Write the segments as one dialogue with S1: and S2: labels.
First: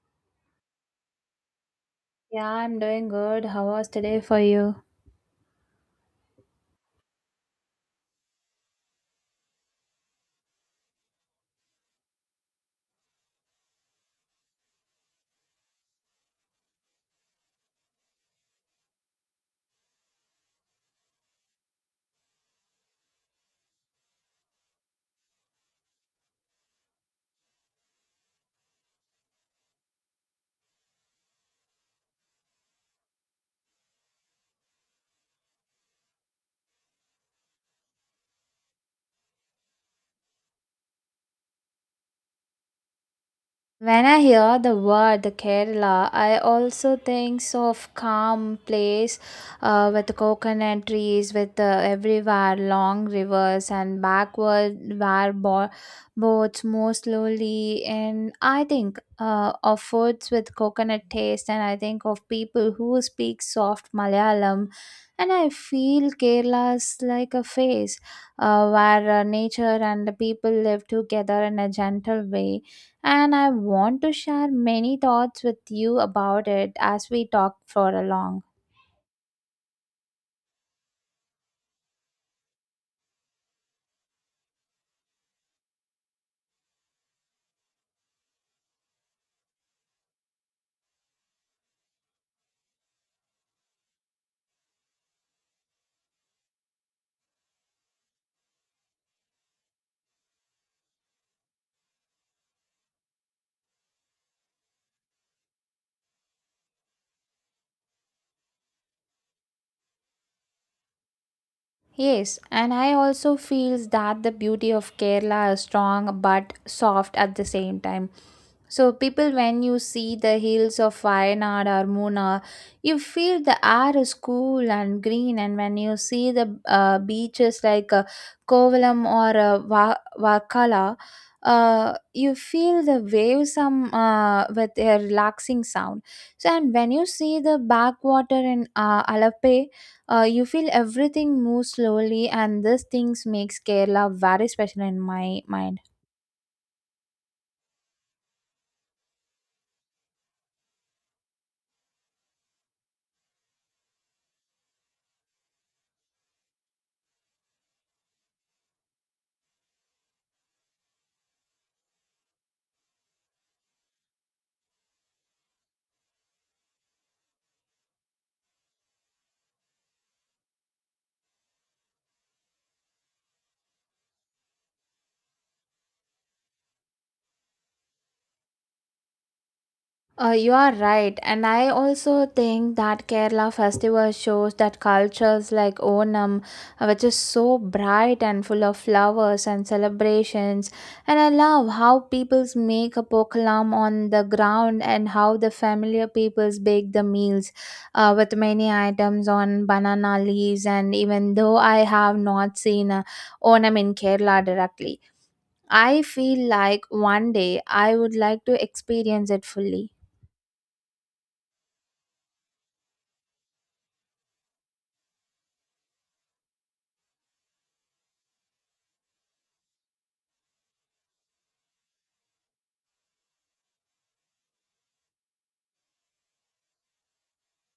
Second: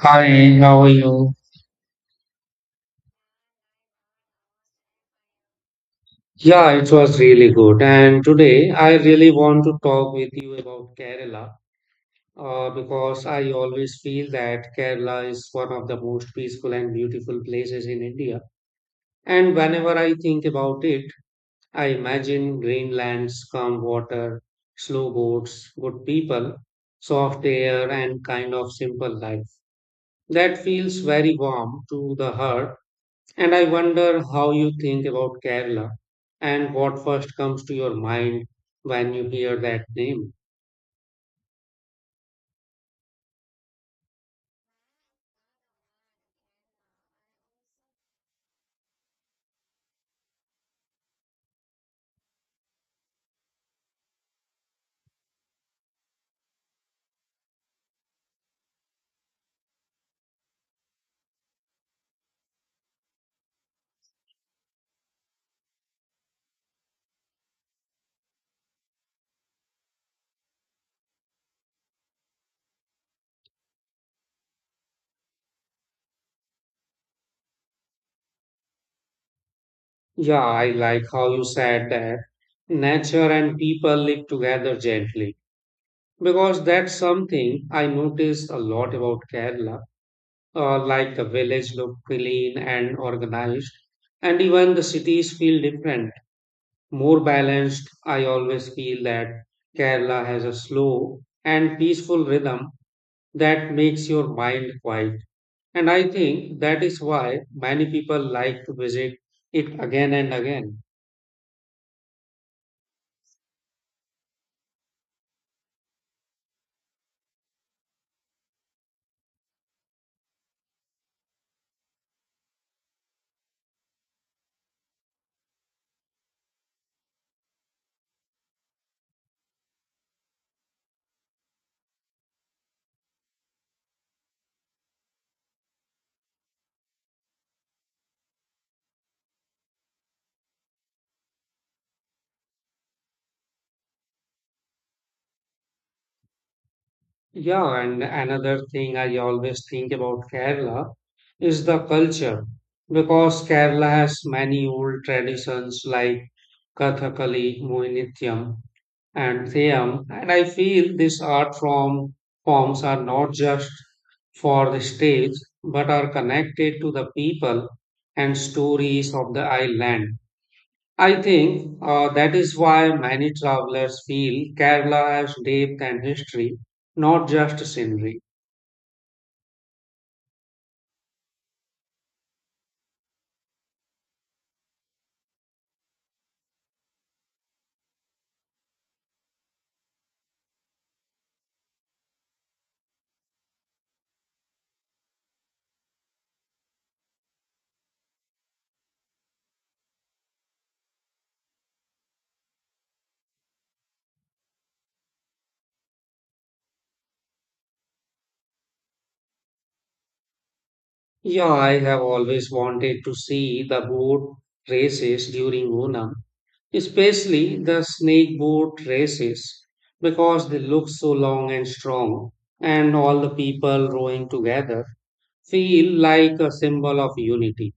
S1: Hi, how are you?
S2: Yeah, I'm doing good. How was today for you?
S1: Yeah, it was really good. And today I really want to talk with you about Kerala because I always feel that Kerala is one of the most peaceful and beautiful places in India. And whenever I think about it, I imagine green lands, calm water, slow boats, good people, soft air, and kind of simple life. That feels very warm to the heart. And I wonder how you think about Kerala and what first comes to your mind when you hear that name.
S2: When I hear the word Kerala, I also thinks of calm place with coconut trees, with everywhere long rivers and backward where boats move slowly. And I think of foods with coconut taste, and I think of people who speak soft Malayalam. And I feel Kerala's like a face where nature and the people live together in a gentle way, and I want to share many thoughts with you about it as we talk for a long.
S1: Yeah, I like how you said that nature and people live together gently because that's something I notice a lot about Kerala. Like the village look clean and organized, and even the cities feel different, more balanced. I always feel that Kerala has a slow and peaceful rhythm that makes your mind quiet. And I think that is why many people like to visit it again and again.
S2: Yes, and I also feels that the beauty of Kerala is strong but soft at the same time. So people, when you see the hills of Wayanad or Muna, you feel the air is cool and green. And when you see the beaches like Kovalam or Vakala, you feel the waves some with a relaxing sound. So and when you see the backwater in Alappuzha, you feel everything moves slowly, and these things makes Kerala very special in my mind.
S1: Yeah, and another thing I always think about Kerala is the culture because Kerala has many old traditions like Kathakali, Mohiniyattam, and Siam, and I feel forms are not just for the stage but are connected to the people and stories of the island. I think that is why many travelers feel Kerala has depth and history, not just scenery.
S2: You are right, and I also think that Kerala festival shows that cultures like Onam, which is so bright and full of flowers and celebrations, and I love how peoples make a pokalam on the ground and how the familiar peoples bake the meals with many items on banana leaves. And even though I have not seen Onam in Kerala directly, I feel like one day I would like to experience it fully.
S1: Yeah, I have always wanted to see the boat races during Onam. Especially the snake boat races, because they look so long and strong, and all the people rowing together feel like a symbol of unity.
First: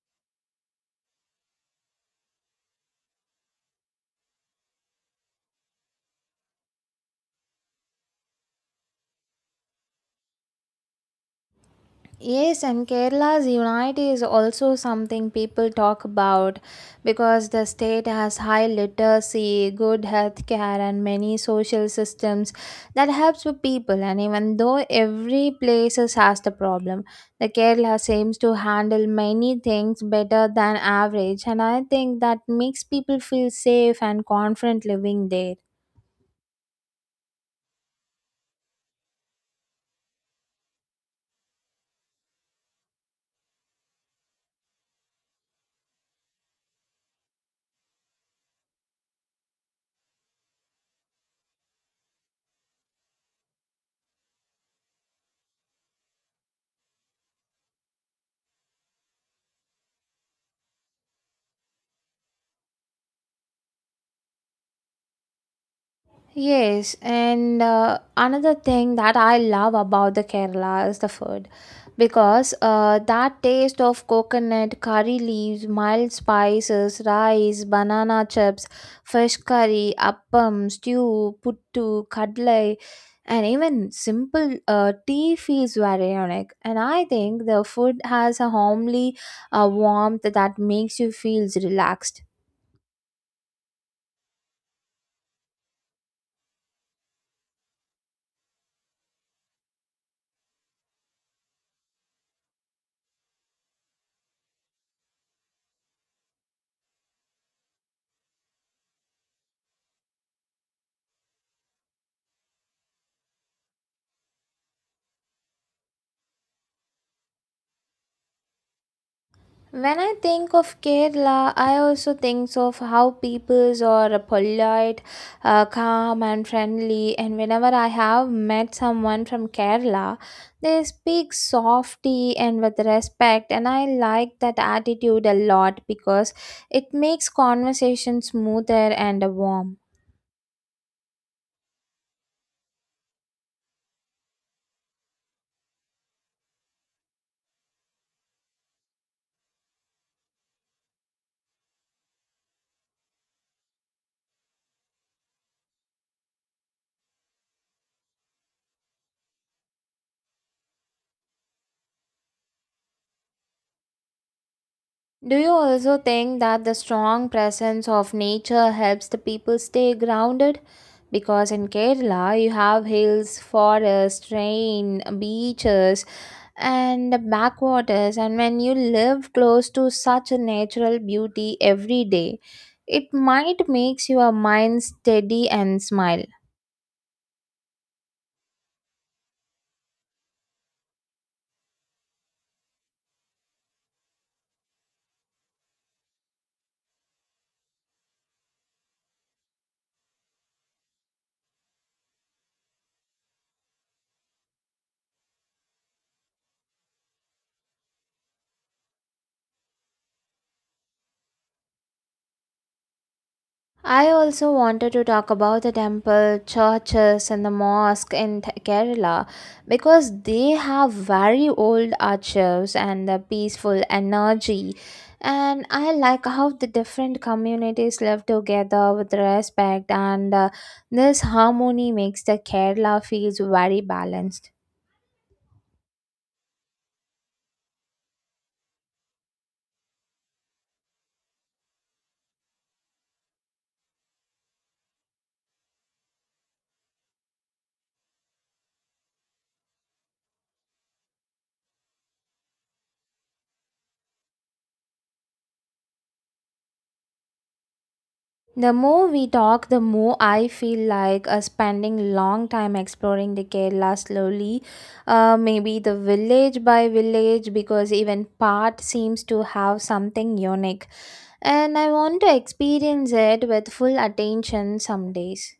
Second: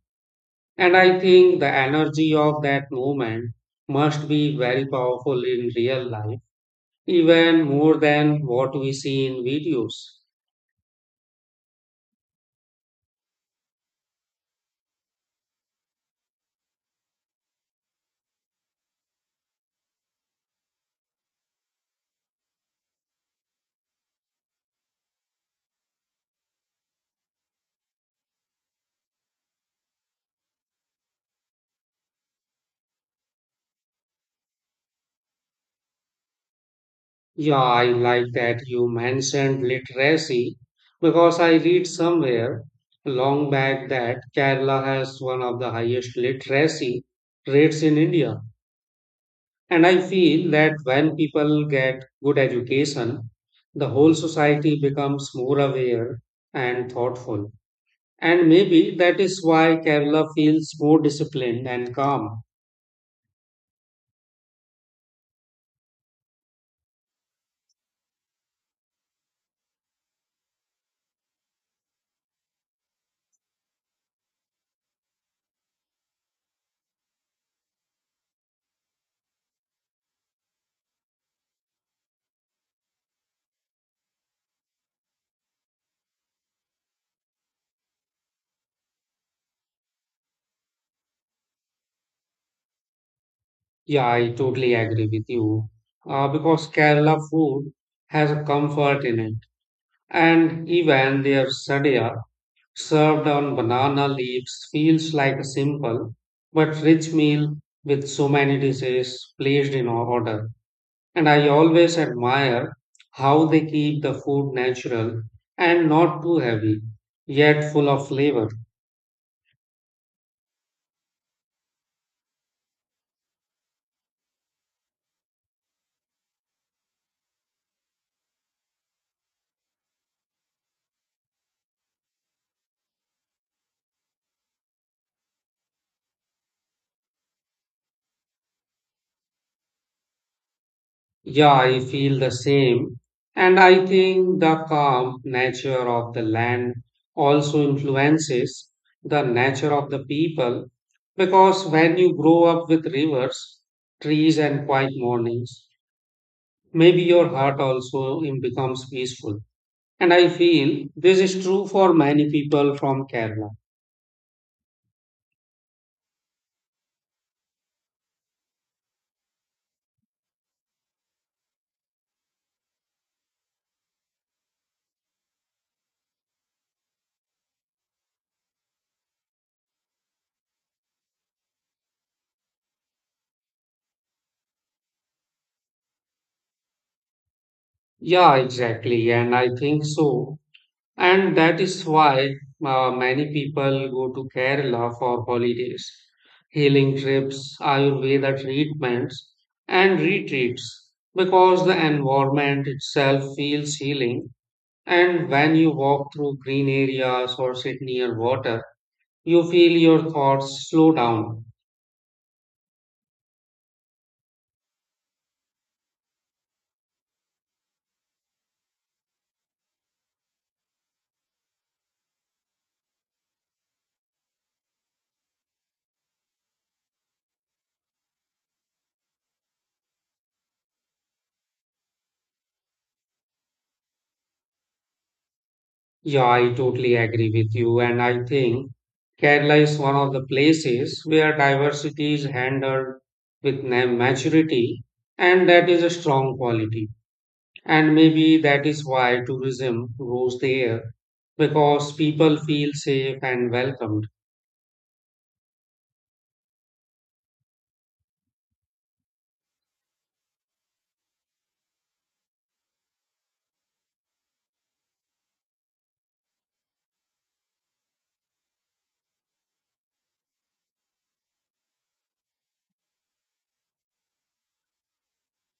S1: And I think the energy of that movement must be very powerful in real life, even more than what we see in videos.
S2: Yes, and Kerala's unite is also something people talk about because the state has high literacy, good health care, and many social systems that helps with people. And even though every place has the problem, the Kerala seems to handle many things better than average, and I think that makes people feel safe and confident living there.
S1: Yeah, I like that you mentioned literacy because I read somewhere long back that Kerala has one of the highest literacy rates in India. And I feel that when people get good education, the whole society becomes more aware and thoughtful. And maybe that is why Kerala feels more disciplined and calm.
S2: Yes, and another thing that I love about the Kerala is the food because that taste of coconut, curry leaves, mild spices, rice, banana chips, fish curry, appam, stew, puttu, kadlai, and even simple tea feels very unique. And I think the food has a homely warmth that makes you feel relaxed.
S1: Yeah, I totally agree with you. Because Kerala food has a comfort in it, and even their sadia served on banana leaves feels like a simple but rich meal with so many dishes placed in order. And I always admire how they keep the food natural and not too heavy, yet full of flavor.
S2: When I think of Kerala, I also think of how peoples are polite, calm, and friendly. And whenever I have met someone from Kerala, they speak softly and with respect. And I like that attitude a lot because it makes conversation smoother and warm.
S1: Yeah, I feel the same. And I think the calm nature of the land also influences the nature of the people, because when you grow up with rivers, trees, and quiet mornings, maybe your heart also becomes peaceful. And I feel this is true for many people from Kerala.
S2: Do you also think that the strong presence of nature helps the people stay grounded? Because in Kerala, you have hills, forests, rain, beaches, and backwaters. And when you live close to such a natural beauty every day, it might makes your mind steady and smile.
S1: Yeah, exactly. And I think so. And that is why many people go to Kerala for holidays, healing trips, Ayurveda treatments, and retreats, because the environment itself feels healing. And when you walk through green areas or sit near water, you feel your thoughts slow down.
S2: I also wanted to talk about the temple, churches, and the mosque in Kerala because they have very old archives and the peaceful energy. And I like how the different communities live together with respect, and this harmony makes the Kerala feels very balanced.
S1: Yeah, I totally agree with you. And I think Kerala is one of the places where diversity is handled with maturity, and that is a strong quality. And maybe that is why tourism grows there, because people feel safe and welcome.
S2: The more we talk, the more I feel like spending long time exploring the Kerala slowly, maybe the village by village, because even part seems to have something unique. And I want to experience it with full attention some days.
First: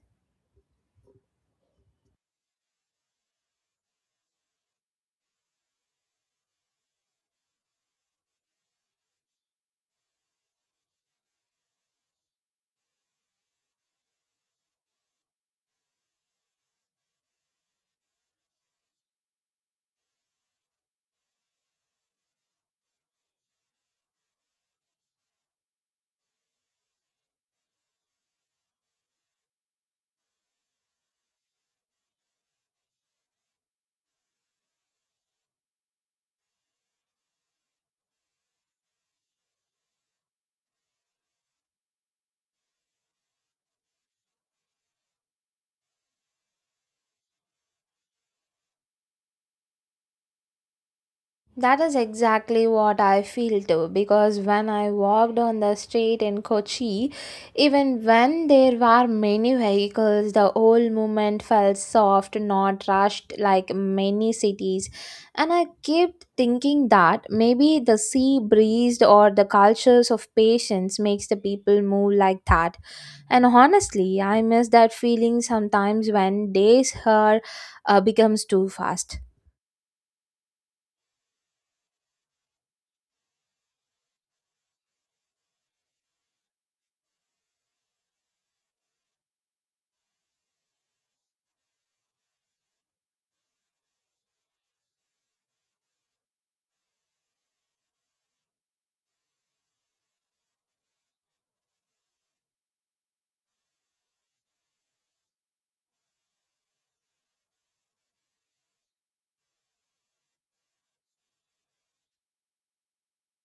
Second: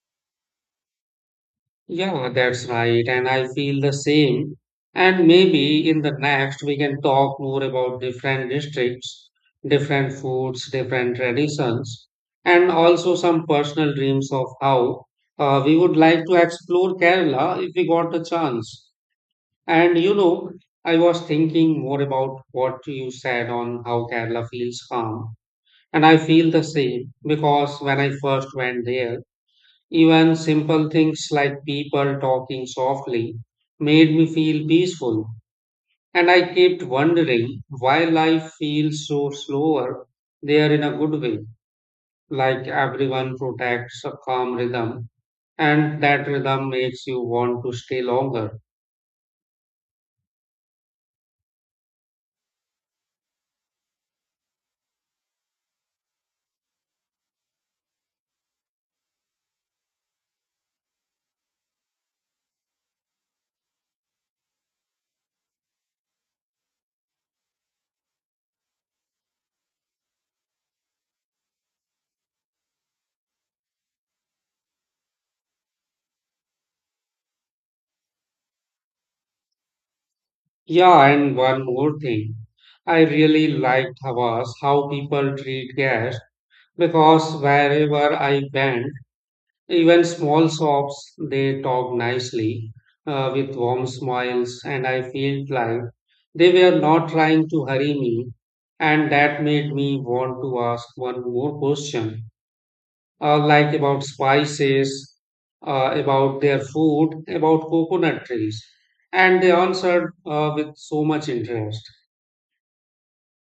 S1: Yeah, that's right. And I feel the same. And maybe in the next, we can talk more about different districts, different foods, different traditions, and also some personal dreams of how we would like to explore Kerala if we got the chance. And you know, I was thinking more about what you said on how Kerala feels calm. And I feel the same because when I first went there, even simple things like people talking softly made me feel peaceful, and I kept wondering why life feels so slower there, in a good way, like everyone protects a calm rhythm, and that rhythm makes you want to stay longer.
S2: That is exactly what I feel too because when I walked on the street in Kochi, even when there were many vehicles, the whole movement felt soft, not rushed like many cities. And I kept thinking that maybe the sea breeze or the cultures of patience makes the people move like that. And honestly, I miss that feeling sometimes when days here becomes too fast.
S1: Yeah, and one more thing. I really liked Havas how people treat guests, because wherever I went, even small shops, they talk nicely with warm smiles, and I felt like they were not trying to hurry me. And that made me want to ask one more question, like about spices, about their food, about coconut trees. And they answered with so much interest.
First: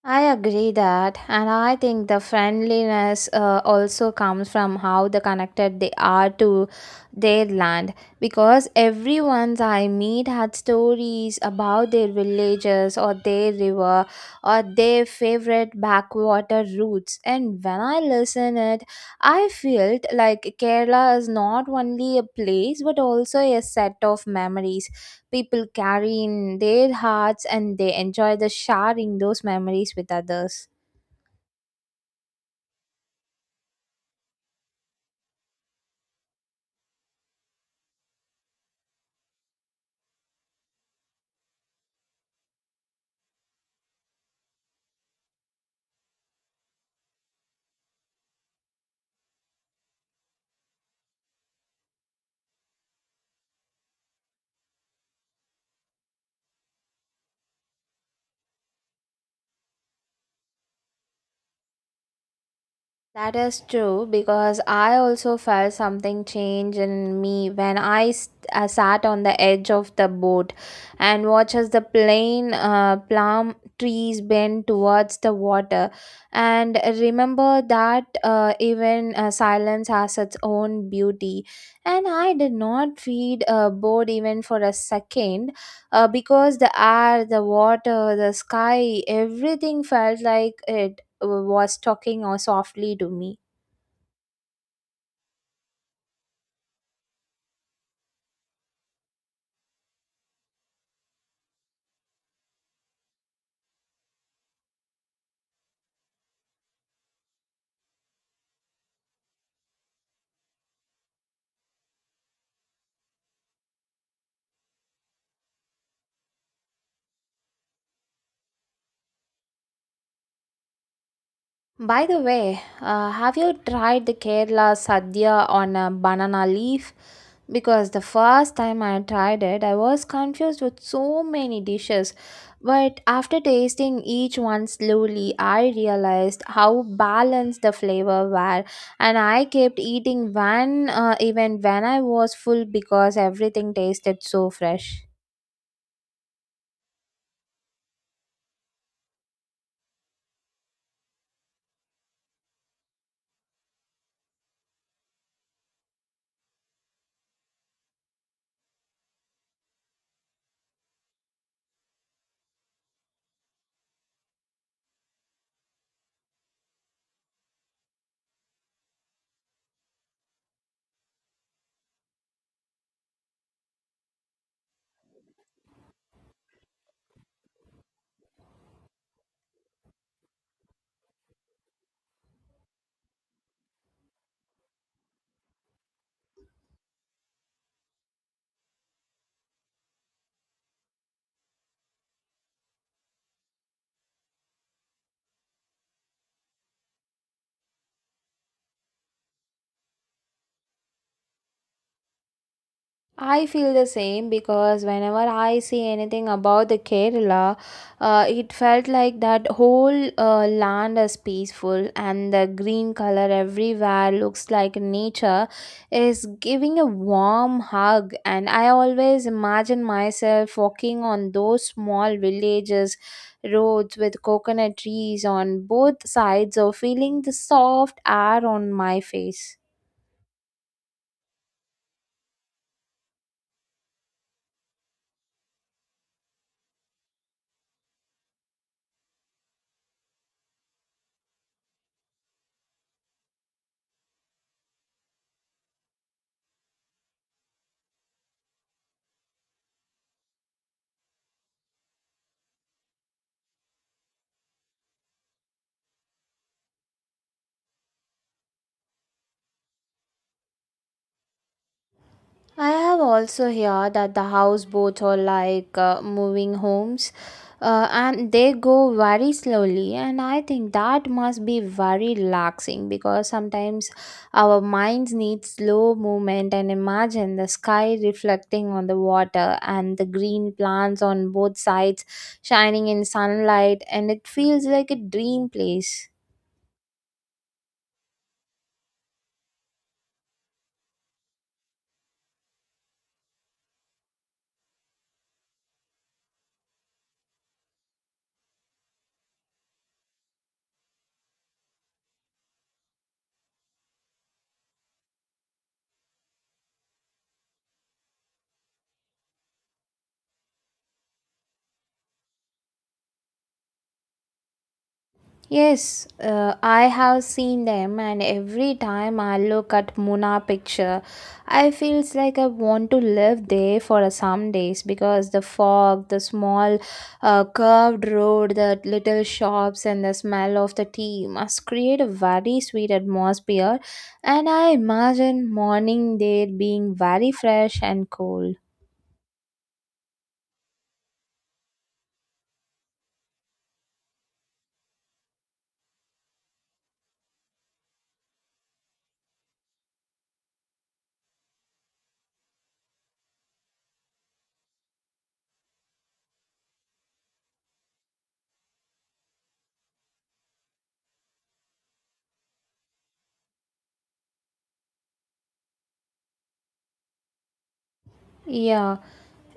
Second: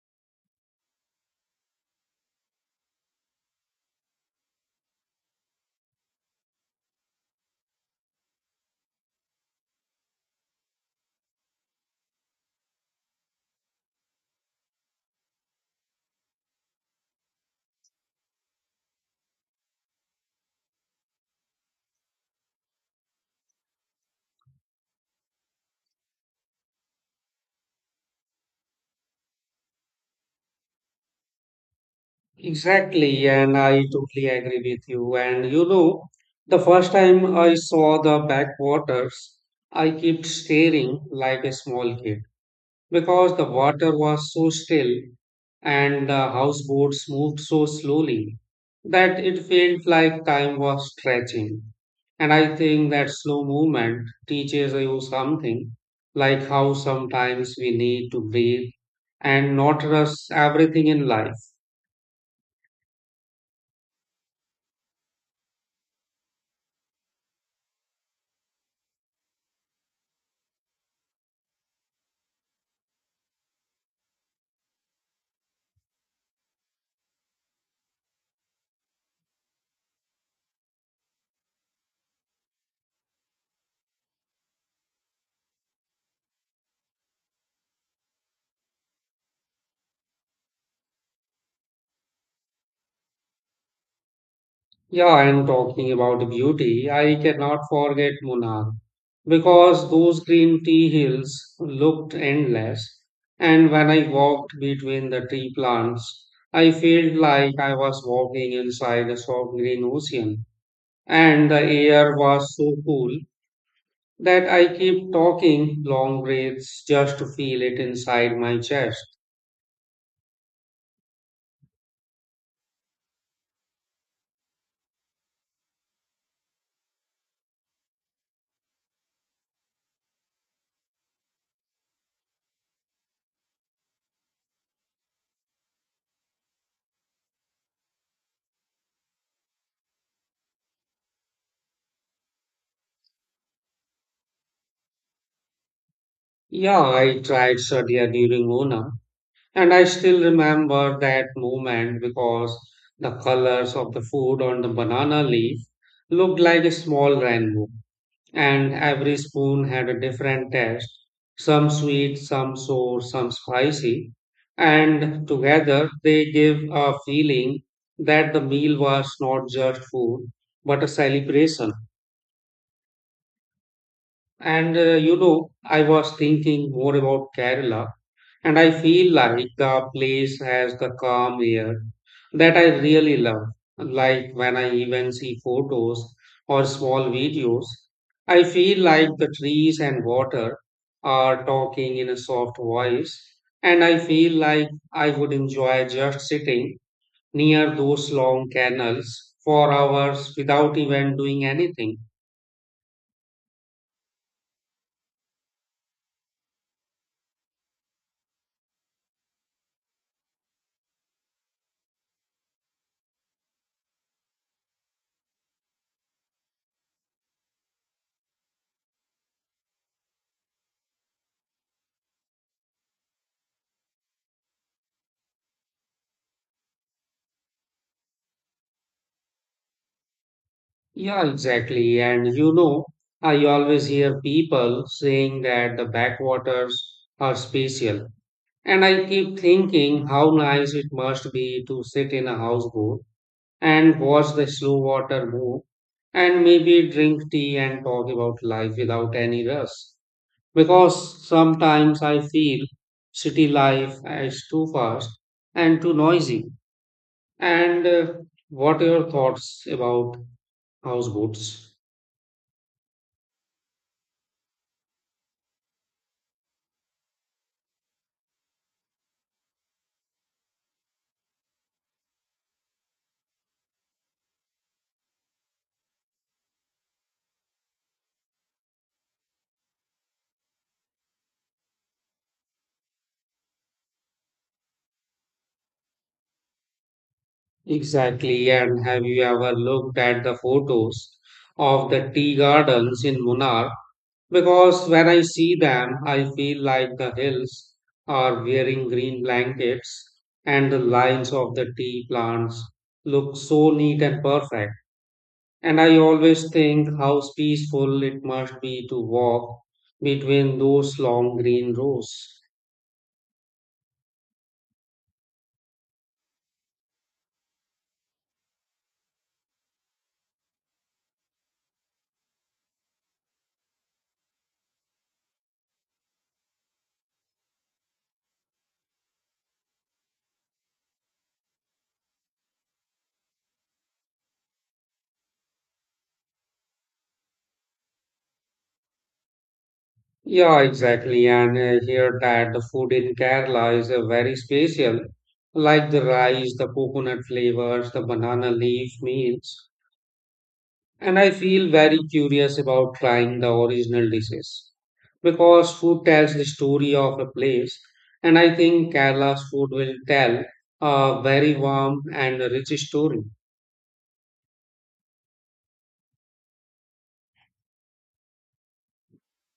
S2: I agree that, and I think the friendliness also comes from how the connected they are to their land. Because everyone I meet had stories about their villages or their river or their favorite backwater routes. And when I listen it, I felt like Kerala is not only a place but also a set of memories people carry in their hearts, and they enjoy the sharing those memories with others.
S1: Exactly, and I totally agree with you. And you know, the first time I saw the backwaters, I kept staring like a small kid because the water was so still and the houseboats moved so slowly that it felt like time was stretching. And I think that slow movement teaches you something, like how sometimes we need to breathe and not rush everything in life.
S2: That is true because I also felt something change in me when I sat on the edge of the boat and watched as the plain plum trees bend towards the water. And remember that even silence has its own beauty. And I did not feel bored even for a second because the air, the water, the sky, everything felt like it was talking softly to me.
S1: Yeah, and talking about beauty, I cannot forget Munnar because those green tea hills looked endless. And when I walked between the tea plants, I felt like I was walking inside a soft green ocean. And the air was so cool that I kept talking long breaths just to feel it inside my chest.
S2: By the way, have you tried the Kerala sadhya on a banana leaf? Because the first time I tried it, I was confused with so many dishes. But after tasting each one slowly, I realized how balanced the flavor were, and I kept eating one even when I was full because everything tasted so fresh.
S1: Yeah, I tried Sadia during Mona. And I still remember that moment because the colors of the food on the banana leaf looked like a small rainbow, and every spoon had a different taste, some sweet, some sour, some spicy. And together they give a feeling that the meal was not just food but a celebration. And you know, I was thinking more about Kerala. And I feel like the place has the calm air that I really love. Like when I even see photos or small videos, I feel like the trees and water are talking in a soft voice. And I feel like I would enjoy just sitting near those long canals for hours without even doing anything.
S2: I feel the same because whenever I see anything about the Kerala, it felt like that whole land is peaceful and the green color everywhere looks like nature is giving a warm hug. And I always imagine myself walking on those small villages, roads with coconut trees on both sides, or feeling the soft air on my face.
S1: Yeah, exactly. And you know, I always hear people saying that the backwaters are special. And I keep thinking how nice it must be to sit in a houseboat and watch the slow water move and maybe drink tea and talk about life without any rush. Because sometimes I feel city life is too fast and too noisy. And what are your thoughts about houseboats?
S2: I have also heard that the houseboats are like moving homes, and they go very slowly. And I think that must be very relaxing because sometimes our minds need slow movement. And imagine the sky reflecting on the water and the green plants on both sides shining in sunlight. And it feels like a dream place.
S1: Exactly. And have you ever looked at the photos of the tea gardens in Munnar? Because when I see them, I feel like the hills are wearing green blankets and the lines of the tea plants look so neat and perfect. And I always think how peaceful it must be to walk between those long green rows.
S2: Yes, I have seen them, and every time I look at Muna picture, I feels like I want to live there for a some days because the fog, the small curved road, the little shops, and the smell of the tea must create a very sweet atmosphere. And I imagine morning there being very fresh and cool.
S1: Yeah, exactly. And here that the food in Kerala is very special, like the rice, the coconut flavors, the banana leaf meals. And I feel very curious about trying the original dishes because food tells the story of a place. And I think Kerala's food will tell a very warm and rich story.
S2: Yeah,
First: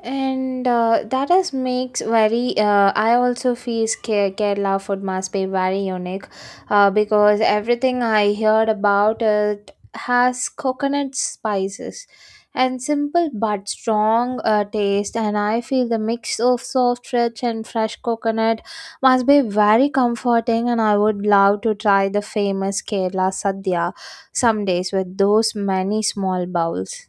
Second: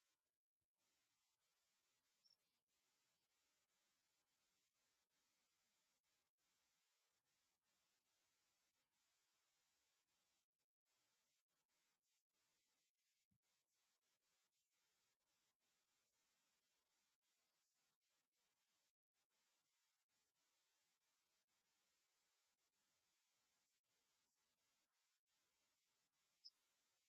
S2: and that is makes very. I also feel Kerala food must be very unique, because everything I heard about it has coconut spices, and simple but strong taste. And I feel the mix of soft, rich, and fresh coconut must be very comforting. And I would love to try the famous Kerala sadhya some days with those many small bowls.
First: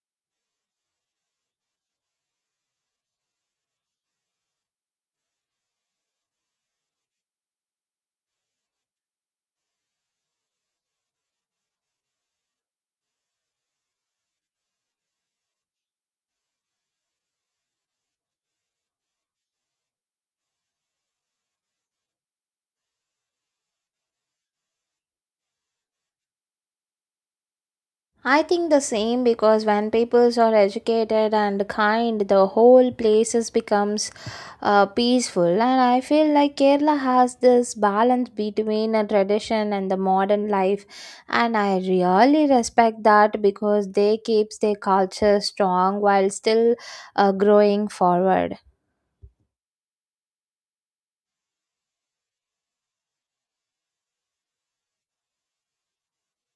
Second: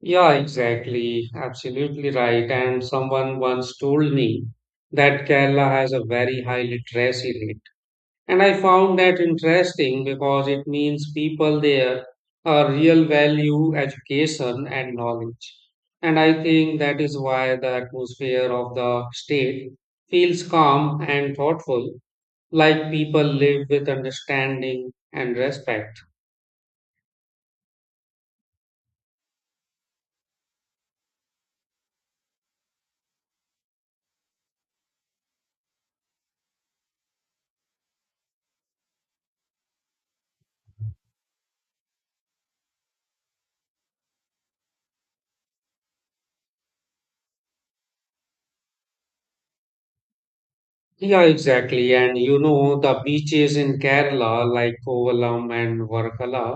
S1: Yeah, exactly. Absolutely right. And someone once told me that Kerala has a very high literacy rate. And I found that interesting because it means people there are real value education and knowledge. And I think that is why the atmosphere of the state feels calm and thoughtful, like people live with understanding and respect.
S2: I think the same because when peoples are educated and kind, the whole places becomes peaceful. And I feel like Kerala has this balance between a tradition and the modern life, and I really respect that because they keeps their culture strong while still growing forward.
S1: Yeah, exactly. And you know, the beaches in Kerala, like Kovalam and Varkala,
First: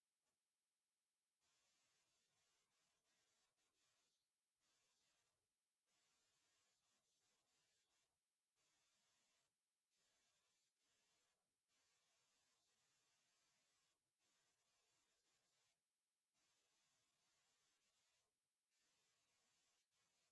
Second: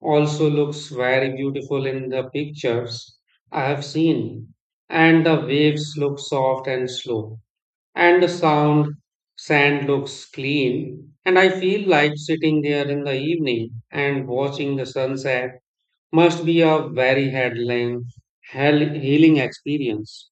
S1: also looks very beautiful in the pictures I have seen. And the waves look soft and slow. And the sound sand looks clean. And I feel like sitting there in the evening and watching the sunset must be a very healing, healing experience.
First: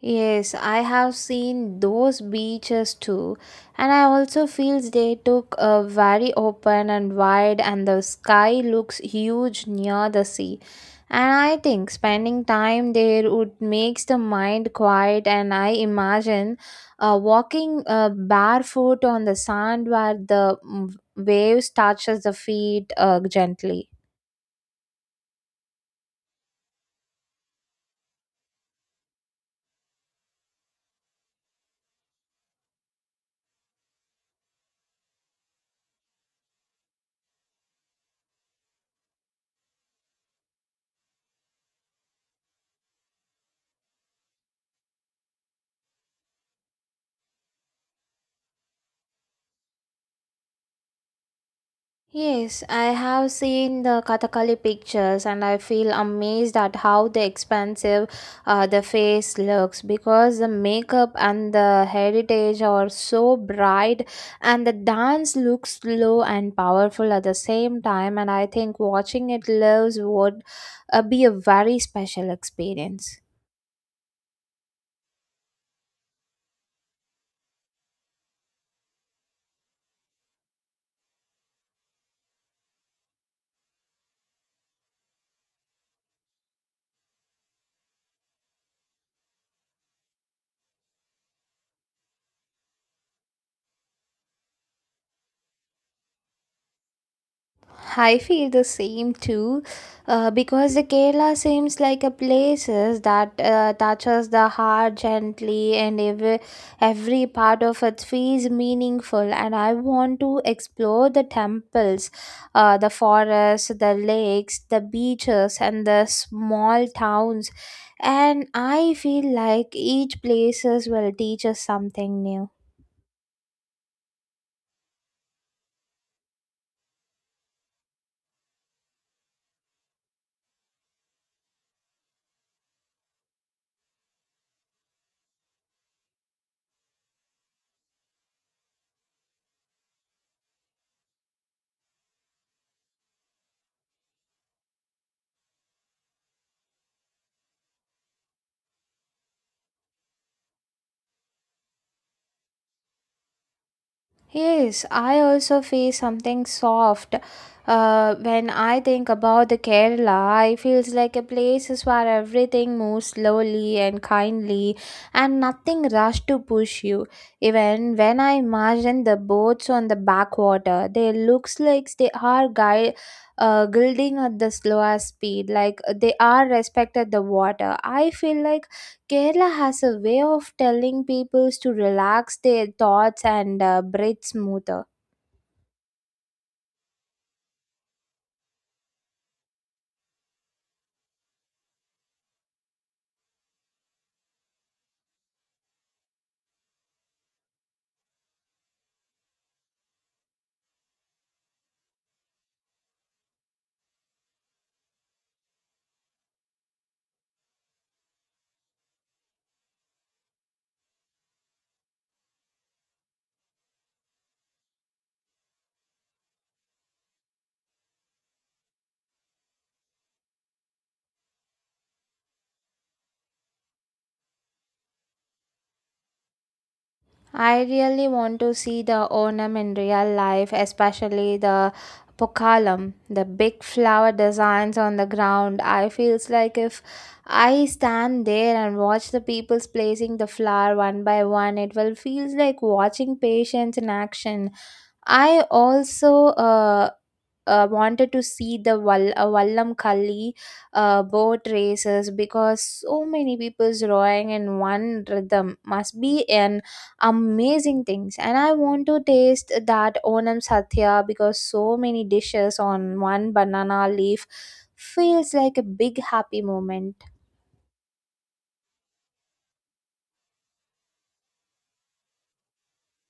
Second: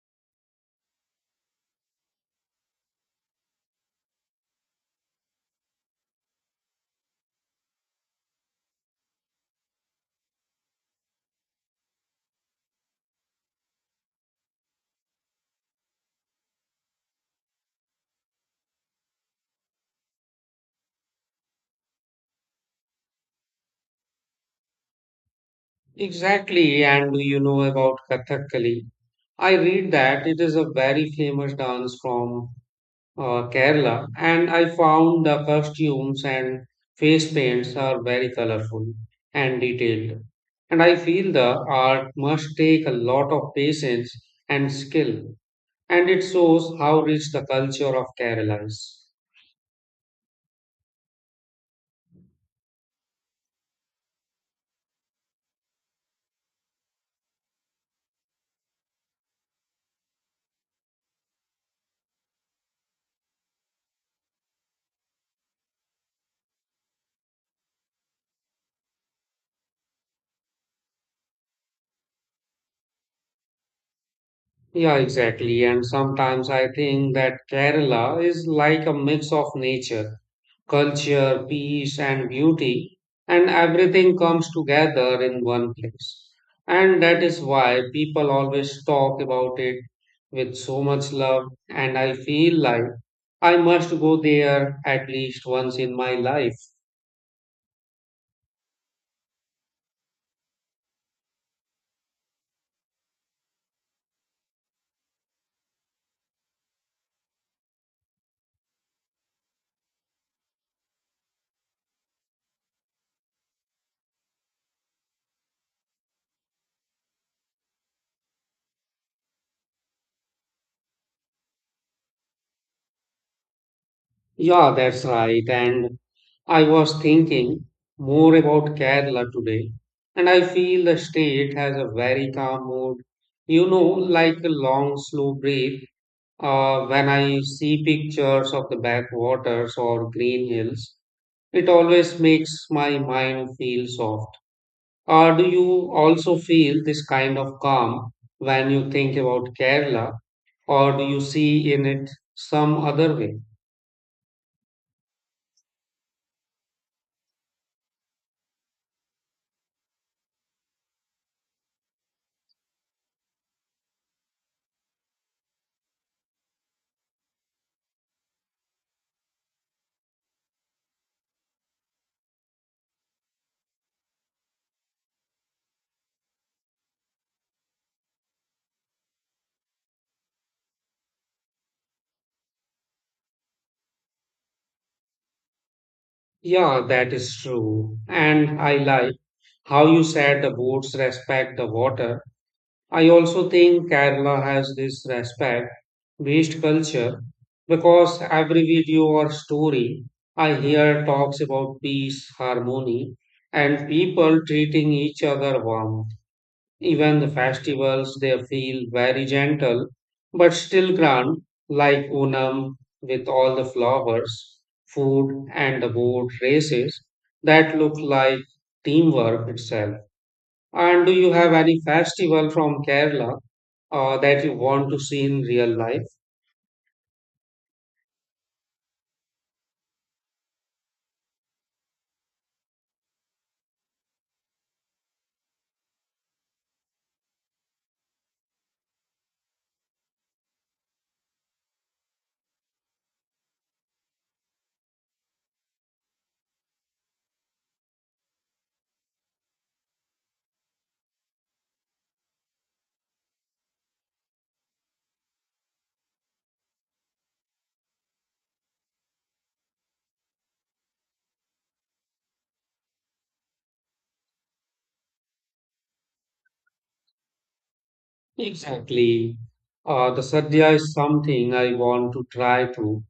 S2: Yes, I have seen those beaches too, and I also feels they took a very open and wide, and the sky looks huge near the sea. And I think spending time there would makes the mind quiet, and I imagine walking barefoot on the sand where the waves touches the feet gently.
S1: Exactly. And do you know about Kathakali? I read that it is a very famous dance form Kerala, and I found the costumes and face paints are very colorful and detailed. And I feel the art must take a lot of patience and skill, and it shows how rich the culture of Kerala is.
S2: Yes, I have seen the Kathakali pictures, and I feel amazed at how the expansive the face looks because the makeup and the heritage are so bright and the dance looks slow and powerful at the same time, and I think watching it lives would be a very special experience.
S1: Yeah, exactly. And sometimes I think that Kerala is like a mix of nature, culture, peace, and beauty, and everything comes together in one place. And that is why people always talk about it with so much love, and I feel like I must go there at least once in my life.
S2: I feel the same too, because the Kerala seems like a places that touches the heart gently, and every part of it feels meaningful. And I want to explore the temples, the forests, the lakes, the beaches, and the small towns. And I feel like each places will teach us something new.
S1: Yeah, that's right. And I was thinking more about Kerala today, and I feel the state has a very calm mood, you know, like a long, slow breath. When I see pictures of the backwaters or green hills, it always makes my mind feel soft. Do you also feel this kind of calm when you think about Kerala, or do you see in it some other way?
S2: Yes, I also feel something soft when I think about the Kerala. I feels like a place is where everything moves slowly and kindly, and nothing rush to push you. Even when I imagine the boats on the backwater, they looks like they are guide. Gliding at the slower speed, like they are respected the water. I feel like Kerala has a way of telling people to relax their thoughts and breathe smoother.
S1: Yeah, that is true. And I like how you said the boats respect the water. I also think Kerala has this respect based culture because every video or story I hear talks about peace, harmony, and people treating each other warm. Even the festivals, they feel very gentle but still grand, like Onam with all the flowers, food, and the boat races that look like teamwork itself. And do you have any festival from Kerala that you want to see in real life?
S2: I really want to see the Onam in real life, especially the pokalam, the big flower designs on the ground. I feels like if I stand there and watch the people's placing the flower one by one, it will feels like watching patience in action. I also wanted to see the Vallamkalli boat races because so many people's rowing in one rhythm must be an amazing things. And I want to taste that Onam Satya because so many dishes on one banana leaf feels like a big happy moment.
S1: Exactly. The sadhya is something I want to try to.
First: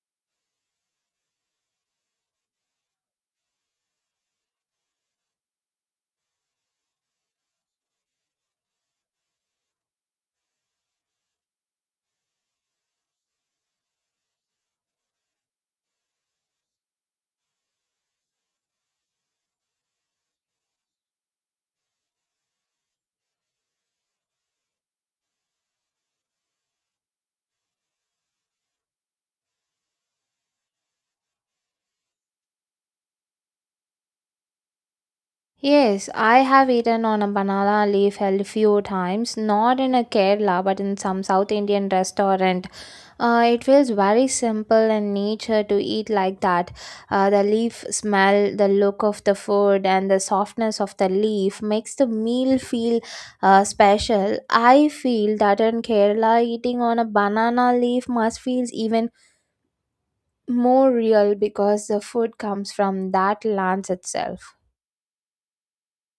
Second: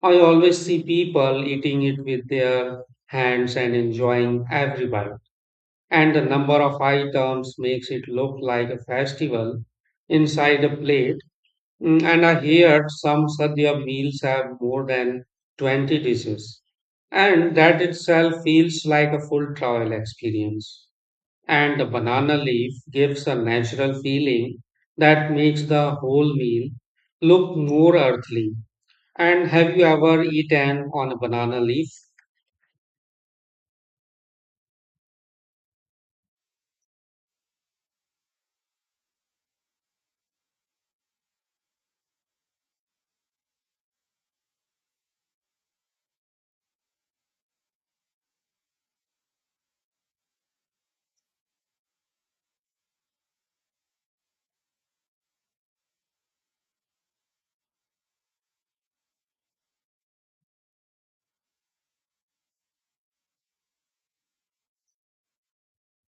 S1: I always see people eating it with their hands and enjoying every bite. And the number of items makes it look like a festival inside a plate. Mm, and I heard some sadhya meals have more than 20 dishes. And that itself feels like a full travel experience. And the banana leaf gives a natural feeling that makes the whole meal look more earthly. And have you ever eaten on a banana leaf?
S2: Yes, I have eaten on a banana leaf a few times, not in a Kerala, but in some South Indian restaurant. It feels very simple and nature to eat like that. The leaf smell, the look of the food, and the softness of the leaf makes the meal feel special. I feel that in Kerala, eating on a banana leaf must feels even more real because the food comes from that land itself.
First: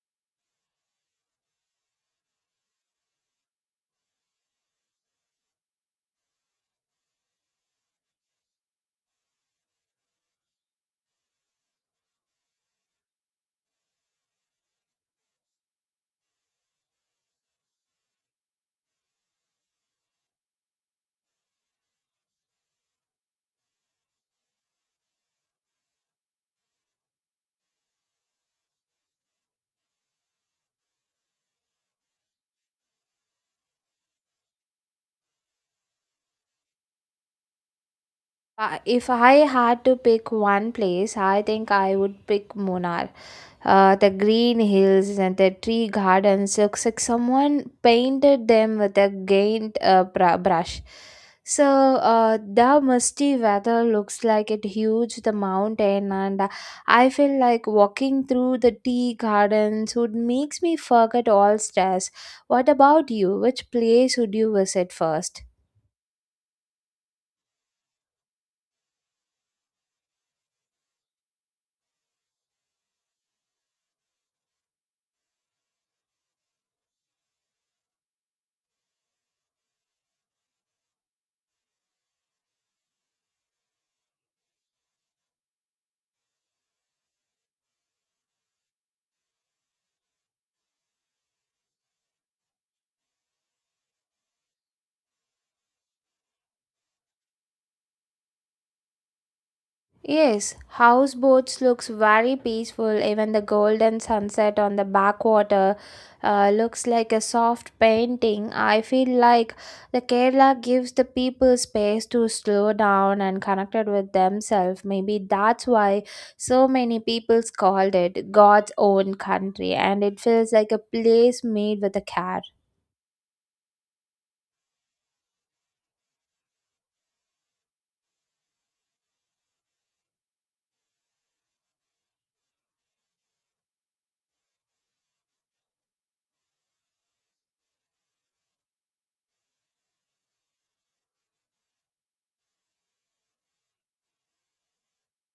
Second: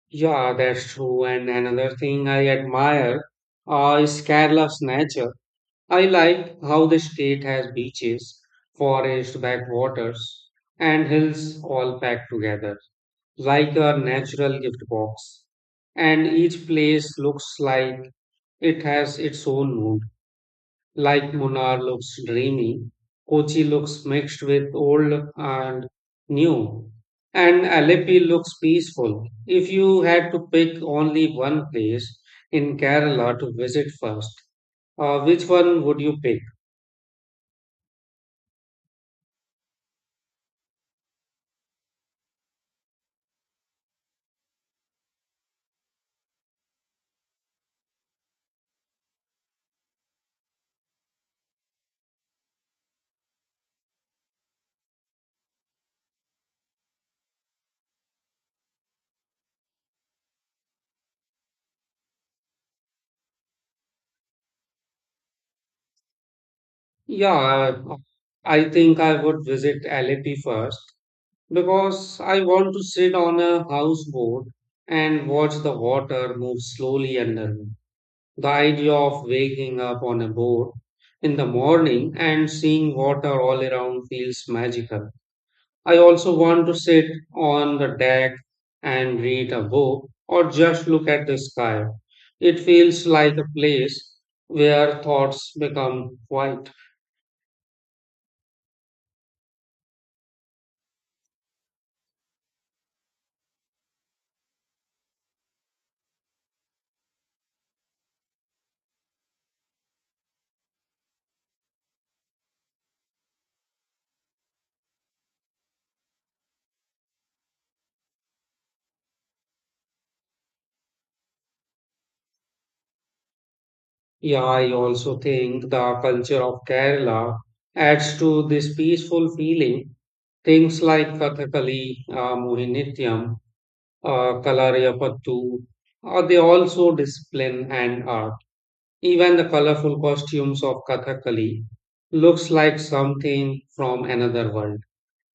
S1: Yeah, that's true. And another thing I admire is Kerala's nature. I like how the state has beaches, forest backwaters, and hills all packed together, like a natural gift box. And each place looks like it has its own mood. Like Munnar looks dreamy, Kochi looks mixed with old and new, and Alleppey looks peaceful. If you had to pick only one place in Kerala to visit first, which one would you pick?
S2: If I had to pick one place, I think I would pick Munnar. The green hills and the tree gardens looks like someone painted them with a gained brush, so the musty weather looks like it huge the mountain, and I feel like walking through the tea gardens would makes me forget all stress. What about you? Which place would you visit first?
S1: Yeah, I think I would visit Alleppey first because I want to sit on a houseboat and watch the water move slowly under me. The idea of waking up on a boat in the morning and seeing water all around feels magical. I also want to sit on the deck and read a book or just look at the sky. It feels like a place where thoughts become quiet.
S2: Yes, houseboats looks very peaceful. Even the golden sunset on the backwater looks like a soft painting. I feel like the Kerala gives the people space to slow down and connected with themselves. Maybe that's why so many people's called it God's own country, and it feels like a place made with a care.
S1: Yeah, I also think the culture of Kerala adds to this peaceful feeling. Things like Kathakali, Mohinittyam, Kalariyapattu, they also display hand art. Even the colorful costumes of Kathakali looks like something from another world,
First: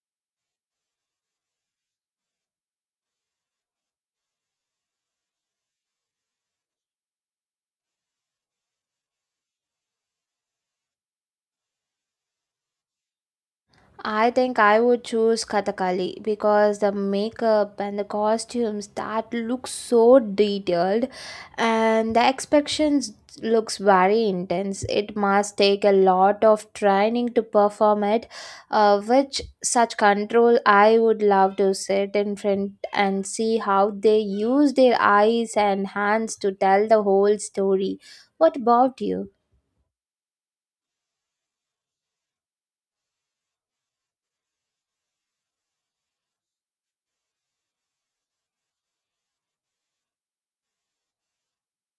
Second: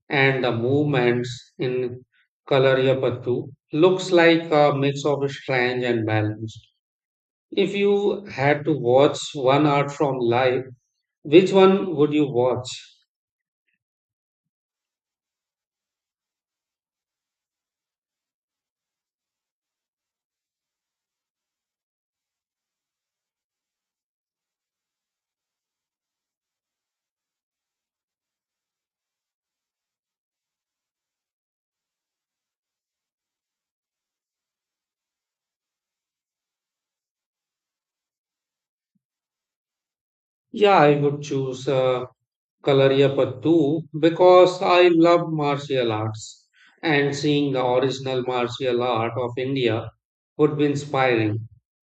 S1: and the movements in Kalariyapattu looks like a mix of strange and balanced. If you had to watch one art from life, which one would you watch?
S2: I think I would choose Kathakali because the makeup and the costumes that look so detailed and the expressions looks very intense. It must take a lot of training to perform it, which such control. I would love to sit in front and see how they use their eyes and hands to tell the whole story. What about you?
S1: Yeah, I would choose. Kalariyapattu, because I love martial arts and seeing the original martial art of India would be inspiring.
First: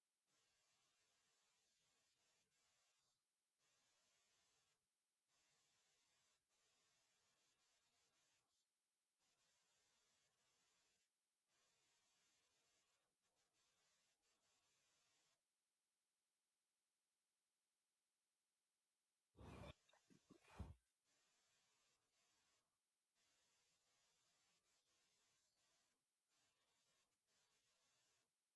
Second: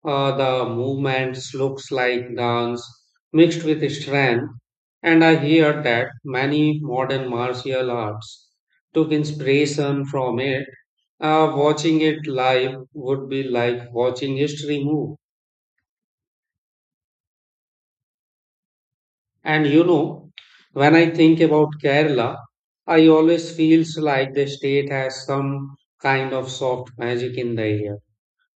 S1: The movements looks like dance mixed with strength, and I hear that many modern martial arts took inspiration from it. Watching it live would be like watching history move. And you know, when I think about Kerala, I always feels like the state has some kind of soft magic in the air.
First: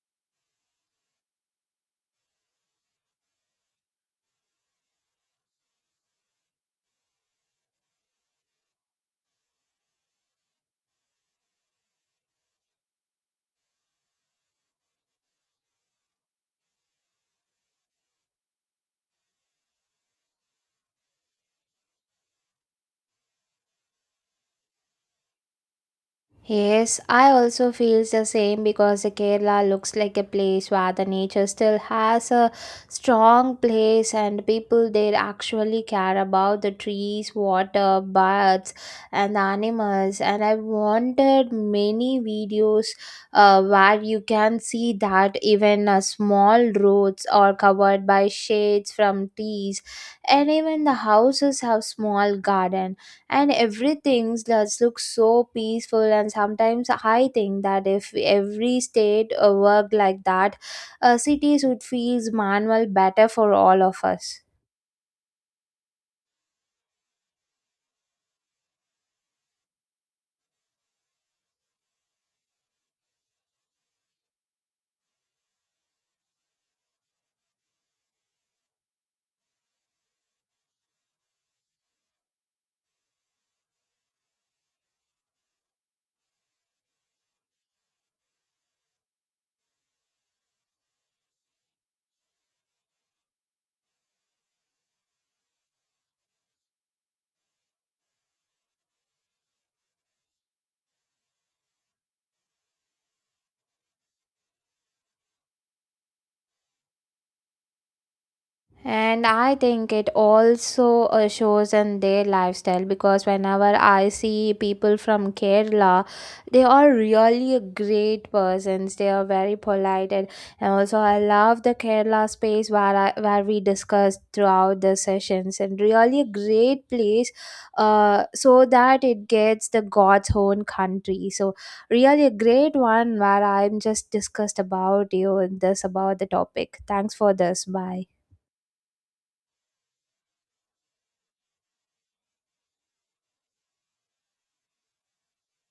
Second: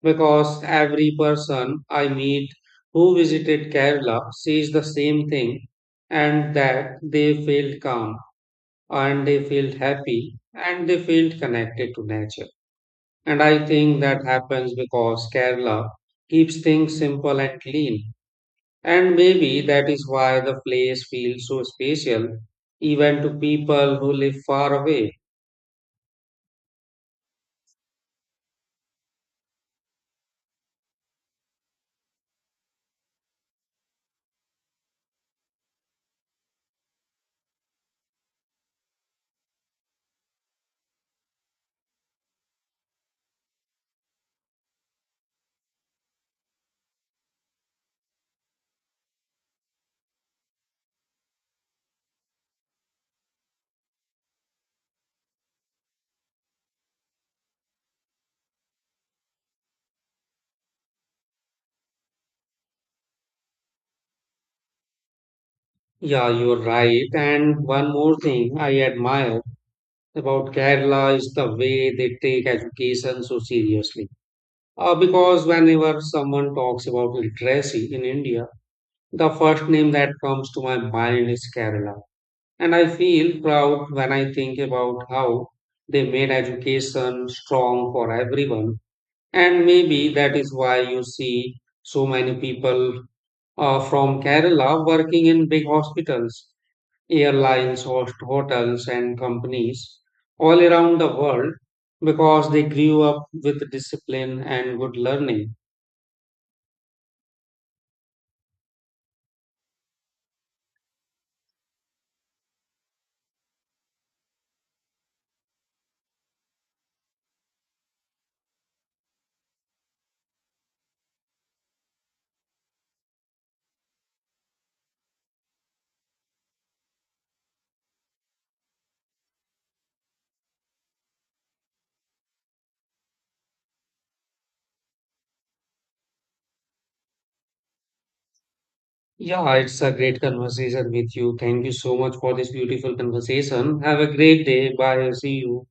S1: Because every person I meet who visited Kerala says the same thing, and that they felt calm, and they felt happy, and they felt connected to nature. And I think that happens because Kerala keeps things simple and clean, and maybe that is why the place feels so special, even to people who live far away.
S2: Yes, I also feels the same because the Kerala looks like a place where the nature still has a strong place and people there actually care about the trees, water, birds and the animals, and I wanted many videos where you can see that even small roads are covered by shades from trees, and even the houses have small garden, and everything just looks so peaceful, and sometimes I think that if every state worked like that, cities would feel manual better for all of us.
S1: Yeah, you're right. And one more thing I admire about Kerala is the way they take education so seriously. Because whenever someone talks about literacy in India, the first name that comes to my mind is Kerala. And I feel proud when I think about how they made education strong for everyone. And maybe that is why you see so many people from Kerala working in big hospitals, airlines, host hotels, and companies all around the world because they grew up with discipline and good learning.
S2: And I think it also shows in their lifestyle because whenever I see people from Kerala, they are really great persons. They are very polite, and also I love the Kerala space where where we discussed throughout the sessions. And really a great place, so that it gets the God's own country. So really a great one where I'm just discussed about you and this about the topic. Thanks for this. Bye.
S1: Yeah, it's a great conversation with you. Thank you so much for this beautiful conversation. Have a great day. Bye. See you.